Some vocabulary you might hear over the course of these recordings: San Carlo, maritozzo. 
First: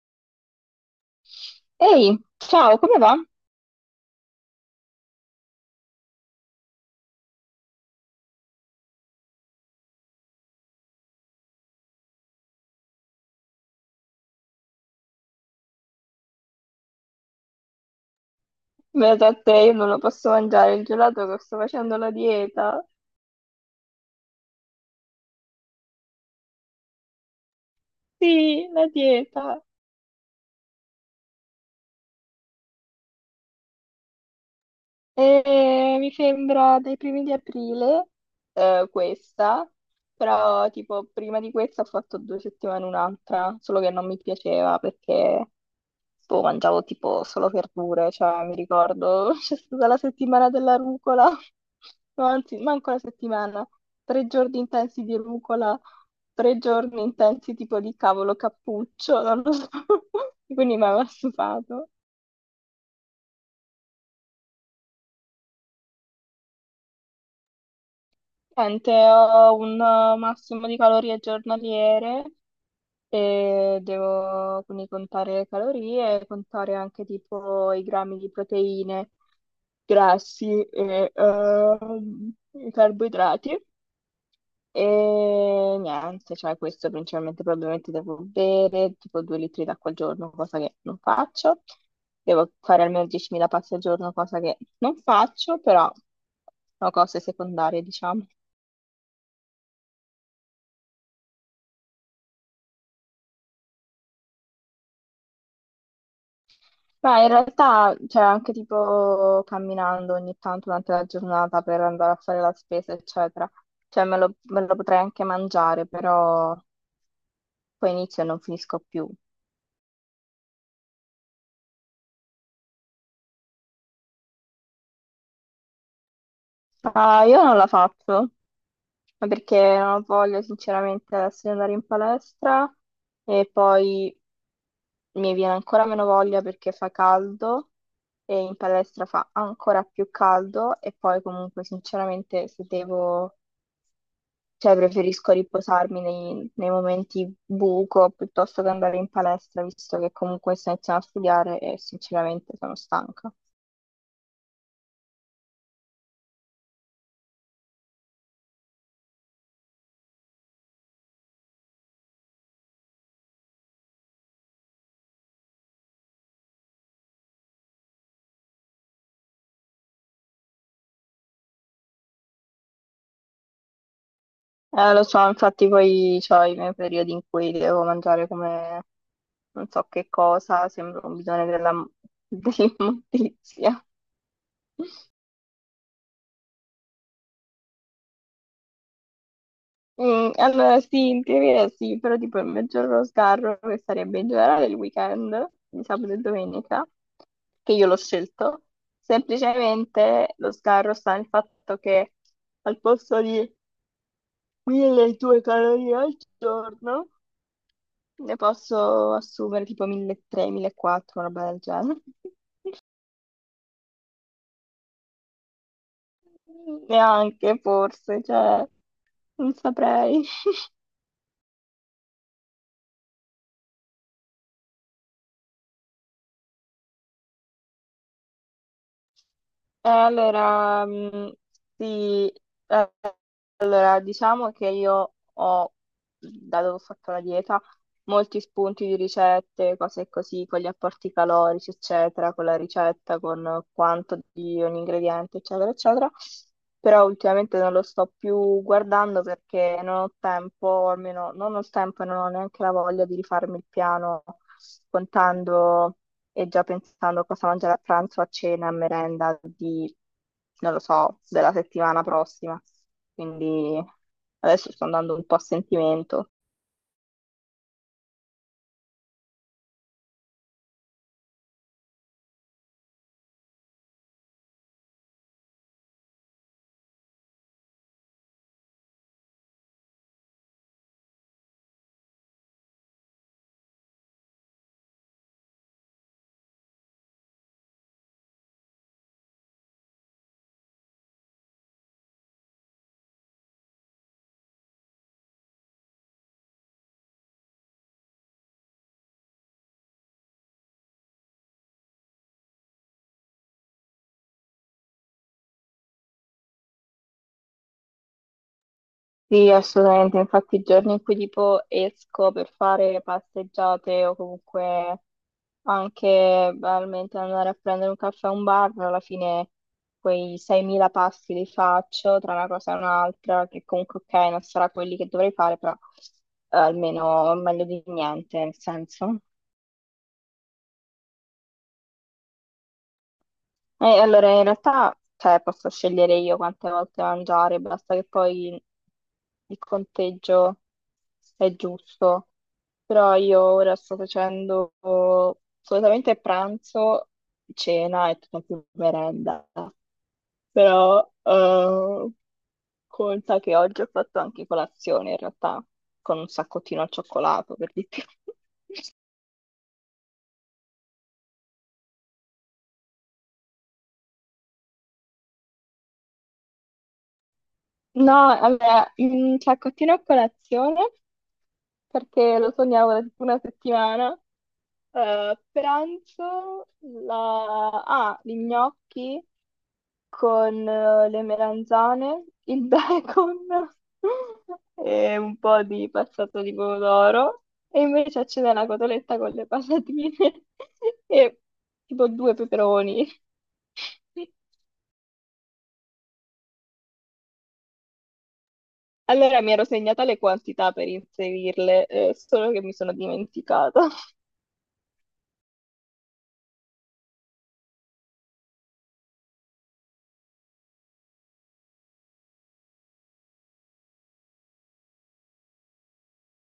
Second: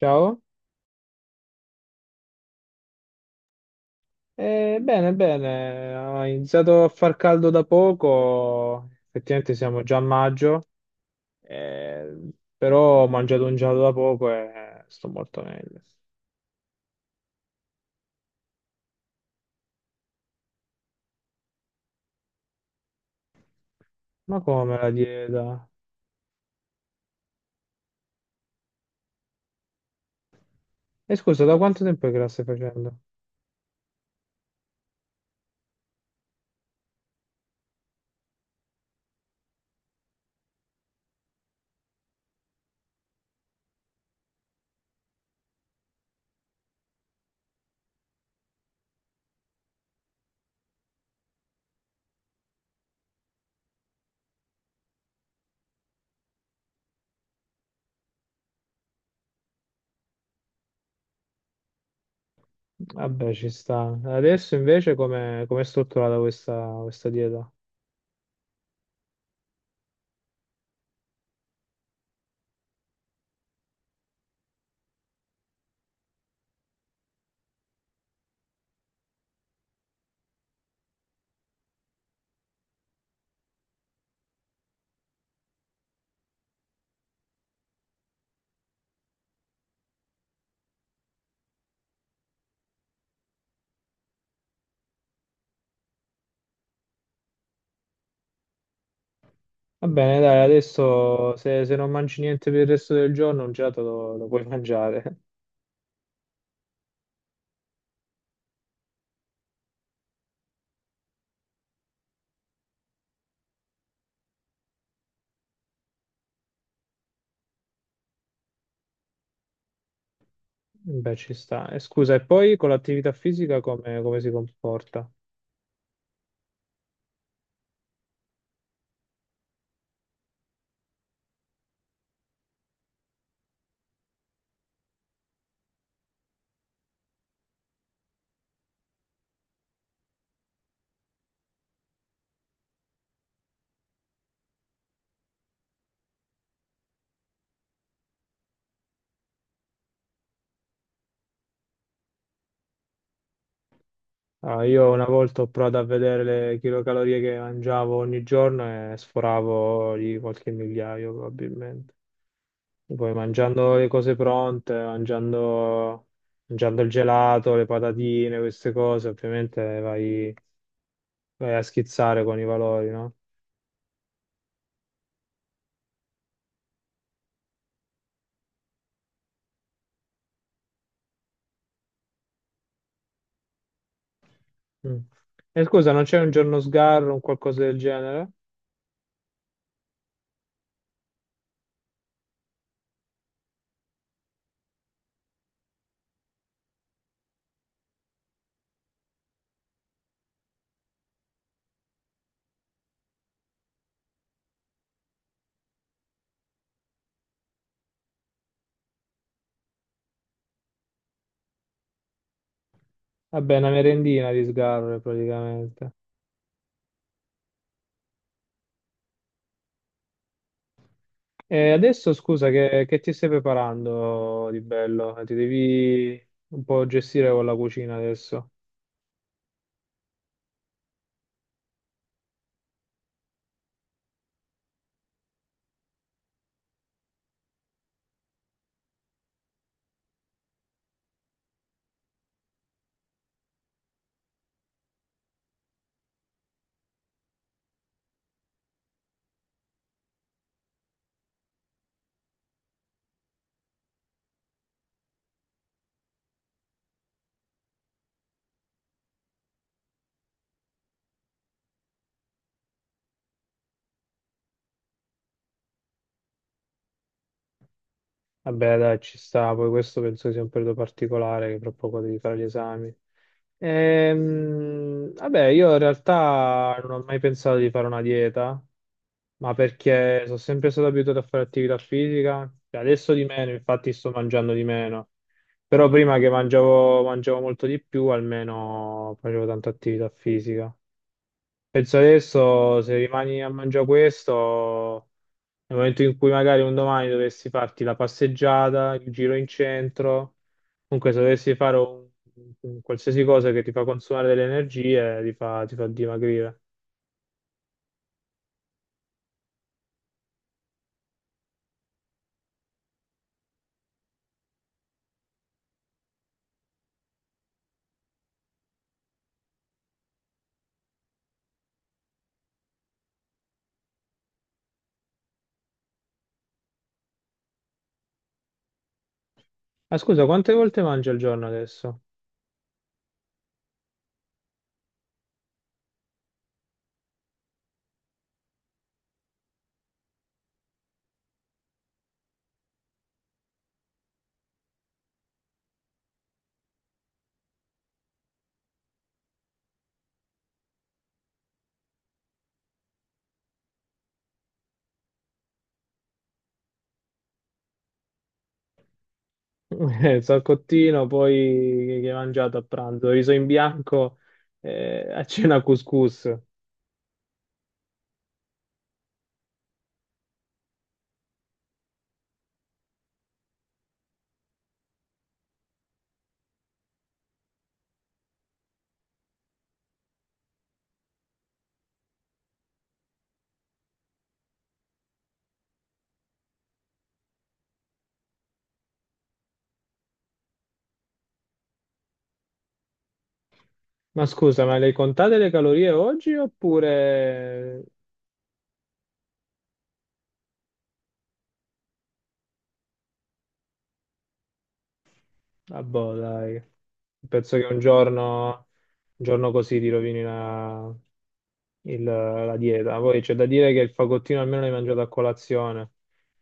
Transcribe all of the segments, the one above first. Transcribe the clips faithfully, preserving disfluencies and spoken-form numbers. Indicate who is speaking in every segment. Speaker 1: Ciao.
Speaker 2: Ehi, ciao, come va?
Speaker 1: Eh, bene, bene, ha iniziato a far caldo da poco, effettivamente siamo già a maggio, eh, però ho mangiato un gelato da poco e sto molto meglio.
Speaker 2: Beata a te, io non lo posso mangiare il gelato che sto facendo la dieta.
Speaker 1: Ma come la dieta?
Speaker 2: Sì, la dieta.
Speaker 1: E scusa, da quanto tempo che la stai facendo?
Speaker 2: E mi sembra dai primi di aprile, eh, questa, però tipo prima di questa ho fatto due settimane un'altra, solo che non mi piaceva perché Boh, mangiavo tipo solo verdure, cioè mi ricordo c'è stata la settimana della rucola, no, anzi, manco la settimana, tre giorni intensi di rucola, tre giorni intensi tipo di cavolo cappuccio, non lo so, quindi mi aveva stufato.
Speaker 1: Vabbè, ci sta. Adesso invece come come è strutturata questa, questa dieta?
Speaker 2: Niente, ho un eh, massimo di calorie giornaliere e devo quindi contare le calorie, e contare anche tipo i grammi di proteine grassi e ehm, i carboidrati. E niente, cioè questo principalmente probabilmente devo bere tipo due litri d'acqua al giorno, cosa che non faccio. Devo fare almeno diecimila passi al giorno, cosa che non faccio, però sono cose secondarie, diciamo.
Speaker 1: Va bene, dai, adesso se, se non mangi niente per il resto del giorno, un gelato lo, lo puoi mangiare.
Speaker 2: Ma in realtà, cioè, anche tipo camminando ogni tanto durante la giornata per andare a fare la spesa, eccetera, cioè me lo, me lo potrei anche mangiare, però poi inizio e non finisco più.
Speaker 1: Beh, ci sta. E scusa, e poi con l'attività fisica come, come si comporta?
Speaker 2: Ah, io non la faccio, ma perché non ho voglia sinceramente adesso di andare in palestra e poi mi viene ancora meno voglia perché fa caldo e in palestra fa ancora più caldo e poi comunque sinceramente se devo, cioè preferisco riposarmi nei, nei momenti buco piuttosto che andare in palestra visto che comunque sto iniziando a studiare e sinceramente sono stanca.
Speaker 1: Ah, io una volta ho provato a vedere le chilocalorie che mangiavo ogni giorno e sforavo di qualche migliaio probabilmente. E poi mangiando le cose pronte, mangiando, mangiando il gelato, le patatine, queste cose, ovviamente vai, vai a schizzare con i valori, no?
Speaker 2: Eh, lo so, infatti poi ho i miei periodi in cui devo mangiare come non so che cosa, sembra un bidone della, dell'immondizia.
Speaker 1: Mm. E scusa, non c'è un giorno sgarro, un qualcosa del genere?
Speaker 2: Mm, allora sì, in teoria sì, però tipo il maggior sgarro che sarebbe in generale il weekend di sabato e domenica, che io l'ho scelto, semplicemente lo sgarro sta nel fatto che al posto di milleduecento calorie al giorno ne posso assumere tipo milletrecento, millequattrocento, una roba del genere.
Speaker 1: Vabbè, una merendina di sgarro praticamente.
Speaker 2: Neanche forse, cioè, non saprei.
Speaker 1: E adesso scusa, che, che ti stai preparando di bello? Ti devi un po' gestire con la cucina adesso.
Speaker 2: Eh, allora, mh, sì, eh, allora, diciamo che io ho, dato che ho fatto la dieta, molti spunti di ricette, cose così, con gli apporti calorici, eccetera, con la ricetta, con quanto di ogni ingrediente, eccetera, eccetera. Però ultimamente non lo sto più guardando perché non ho tempo, o almeno non ho il tempo e non ho neanche la voglia di rifarmi il piano contando e già pensando a cosa mangiare a pranzo, a cena, a merenda di, non lo so, della settimana prossima. Quindi adesso sto andando un po' a sentimento.
Speaker 1: Vabbè, dai, ci sta. Poi questo penso sia un periodo particolare, che tra poco devi fare gli esami. Ehm, vabbè, io in realtà non ho mai pensato di fare una dieta, ma perché sono sempre stato abituato a fare attività fisica. E adesso di meno, infatti sto mangiando di meno. Però prima che mangiavo, mangiavo molto di più, almeno facevo tanta attività fisica. Penso adesso se rimani a mangiare questo, nel momento in cui magari un domani dovessi farti la passeggiata, il giro in centro, comunque se dovessi fare un, un qualsiasi cosa che ti fa consumare delle energie, ti fa, ti fa dimagrire.
Speaker 2: Sì, assolutamente. Infatti, i giorni in cui tipo esco per fare passeggiate o comunque anche banalmente andare a prendere un caffè a un bar, alla fine quei seimila passi li faccio tra una cosa e un'altra, che comunque, ok, non sarà quelli che dovrei fare, però eh, almeno meglio di niente, nel senso.
Speaker 1: Ah, scusa, quante volte mangi al giorno adesso?
Speaker 2: Eh, allora, in realtà, cioè, posso scegliere io quante volte mangiare, basta che poi il conteggio è giusto. Però io ora sto facendo solitamente pranzo, cena e tutta più merenda. Però eh, conta che oggi ho fatto anche colazione, in realtà, con un saccottino al cioccolato, per di più.
Speaker 1: Eh, Salcottino, poi che hai mangiato a pranzo? Riso in bianco, eh, a cena couscous.
Speaker 2: No, allora, un saccottino a colazione, perché lo sognavo da tipo una settimana. Eh, pranzo la... ah, gli gnocchi con eh, le melanzane, il bacon e un po' di passato di pomodoro. E invece a cena la cotoletta con le patatine e tipo due peperoni.
Speaker 1: Ma scusa, ma le hai contate le calorie oggi oppure?
Speaker 2: Allora mi ero segnata le quantità per inserirle, eh, solo che mi sono dimenticata.
Speaker 1: Ah, boh, dai. Penso che un giorno, un giorno così ti rovini la, il- la dieta. Poi c'è da dire che il fagottino almeno l'hai mangiato a colazione,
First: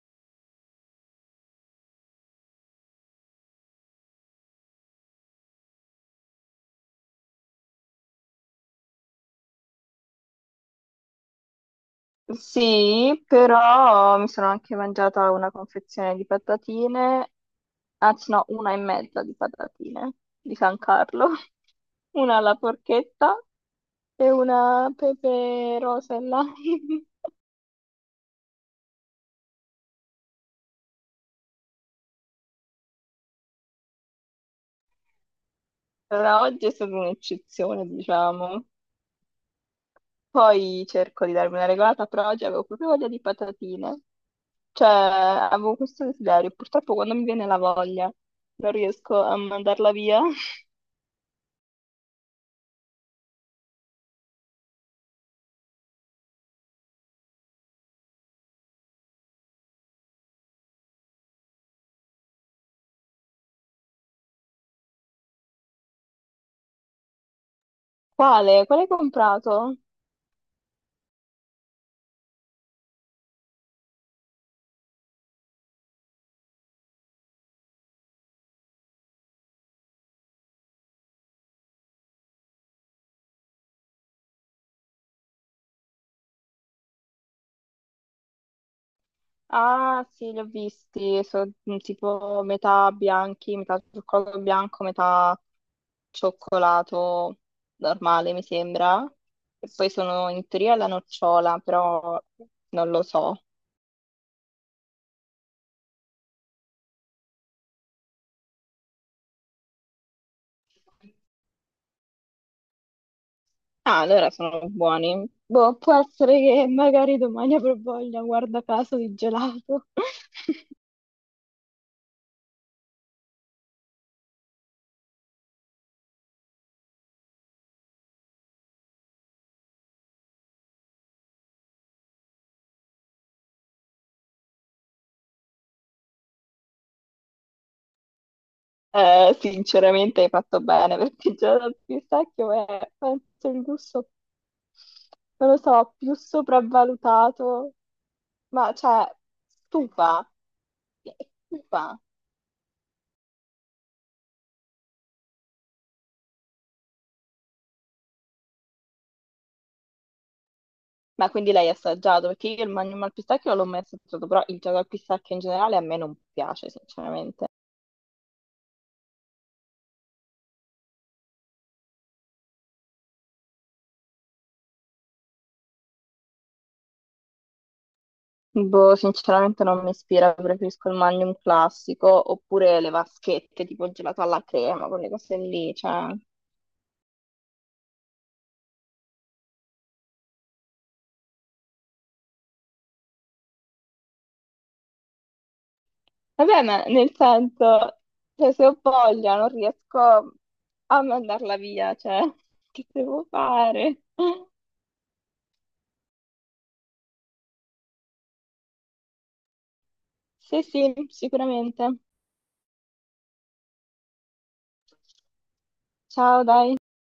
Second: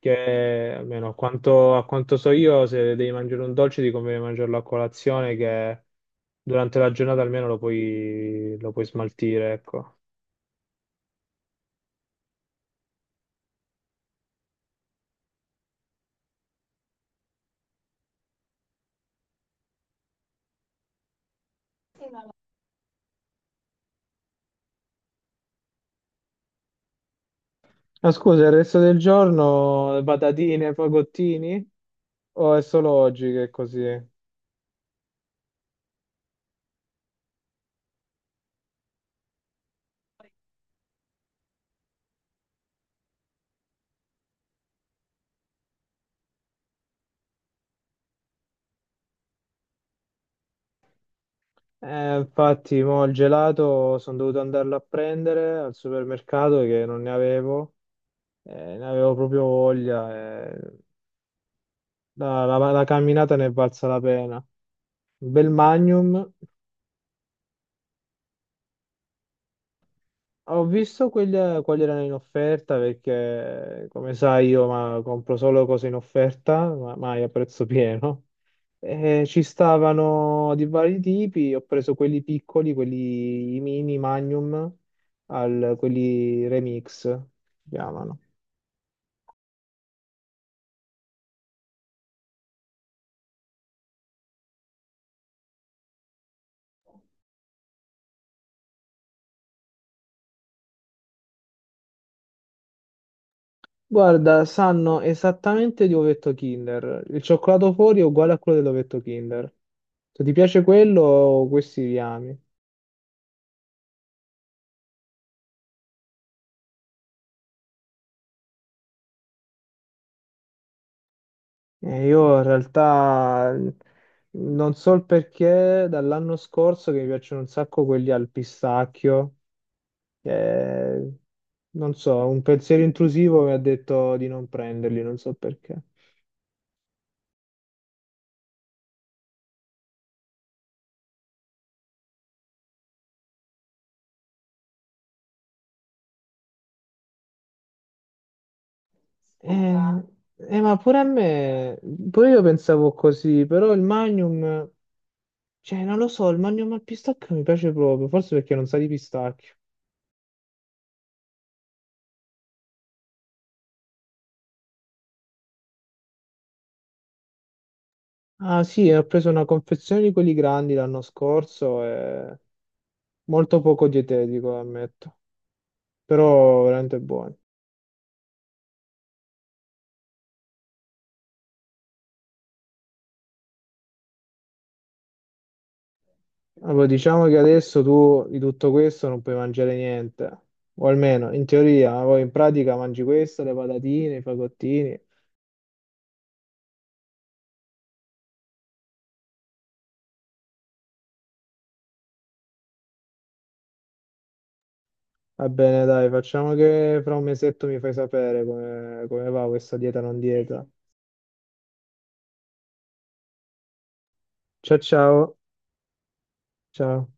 Speaker 1: che almeno a quanto, a quanto so io, se devi mangiare un dolce ti conviene mangiarlo a colazione, che durante la giornata almeno lo puoi, lo puoi smaltire, ecco.
Speaker 2: Sì, però mi sono anche mangiata una confezione di patatine, anzi no, una e mezza di patatine di San Carlo, una alla porchetta e una pepe rosa e lime.
Speaker 1: Ma scusa, il resto del giorno patatine, fagottini? O è solo oggi che è così?
Speaker 2: Allora, oggi è stata un'eccezione, diciamo. Poi cerco di darmi una regolata, però oggi avevo proprio voglia di patatine. Cioè, avevo questo desiderio. Purtroppo quando mi viene la voglia non riesco a mandarla via.
Speaker 1: Eh, infatti, mo il gelato sono dovuto andarlo a prendere al supermercato che non ne avevo, eh, ne avevo proprio voglia. eh. La, la- la camminata ne è valsa la pena. Un bel Magnum.
Speaker 2: Quale? Quale hai comprato?
Speaker 1: Ho visto quelle- quali erano in offerta perché, come sai, io ma, compro solo cose in offerta, ma mai a prezzo pieno. E ci stavano di vari tipi, ho preso quelli piccoli, quelli mini, Magnum, al- quelli Remix, si chiamano.
Speaker 2: Ah, sì, li ho visti, sono tipo metà bianchi, metà cioccolato bianco, metà cioccolato normale, mi sembra. E poi sono in teoria alla nocciola, però non lo so.
Speaker 1: Guarda, sanno esattamente di ovetto Kinder. Il cioccolato fuori è uguale a quello dell'ovetto Kinder. Se ti piace quello, questi li ami.
Speaker 2: Ah, allora sono buoni. Boh, può essere che magari domani avrò voglia, guarda caso, di gelato.
Speaker 1: Eh, io in realtà non so il perché dall'anno scorso che mi piacciono un sacco quelli al pistacchio. eh, Non so, un pensiero intrusivo mi ha detto di non prenderli, non so perché.
Speaker 2: Eh, sinceramente hai fatto bene, perché il gelato al pistacchio è, penso, il gusto, non lo so, più sopravvalutato. Ma cioè,
Speaker 1: Eh,
Speaker 2: stufa,
Speaker 1: eh, ma pure a me,
Speaker 2: stufa.
Speaker 1: pure io pensavo così, però il Magnum, cioè non lo so, il Magnum al pistacchio mi piace proprio, forse perché non sa di pistacchio.
Speaker 2: Ma quindi l'hai assaggiato? Perché io il Magnum al pistacchio non l'ho mai assaggiato, però il gelato al pistacchio in generale a me non piace, sinceramente.
Speaker 1: Ah sì, ho preso una confezione di quelli grandi l'anno scorso e molto poco dietetico, ammetto. Però veramente buoni.
Speaker 2: Boh, sinceramente non mi ispira, preferisco il Magnum classico, oppure le vaschette, tipo il gelato alla crema, quelle cose lì, cioè...
Speaker 1: Allora, diciamo che adesso tu di tutto questo non puoi mangiare niente, o almeno in teoria, ma poi in pratica mangi questo, le patatine, i fagottini.
Speaker 2: Vabbè, ma nel senso, cioè, se ho voglia non riesco a mandarla via, cioè, che devo fare?
Speaker 1: Va bene, dai, facciamo che fra un mesetto mi fai sapere come, come va questa dieta non
Speaker 2: Sì,
Speaker 1: dieta.
Speaker 2: sì, sicuramente.
Speaker 1: Ciao ciao,
Speaker 2: Ciao, dai.
Speaker 1: ciao.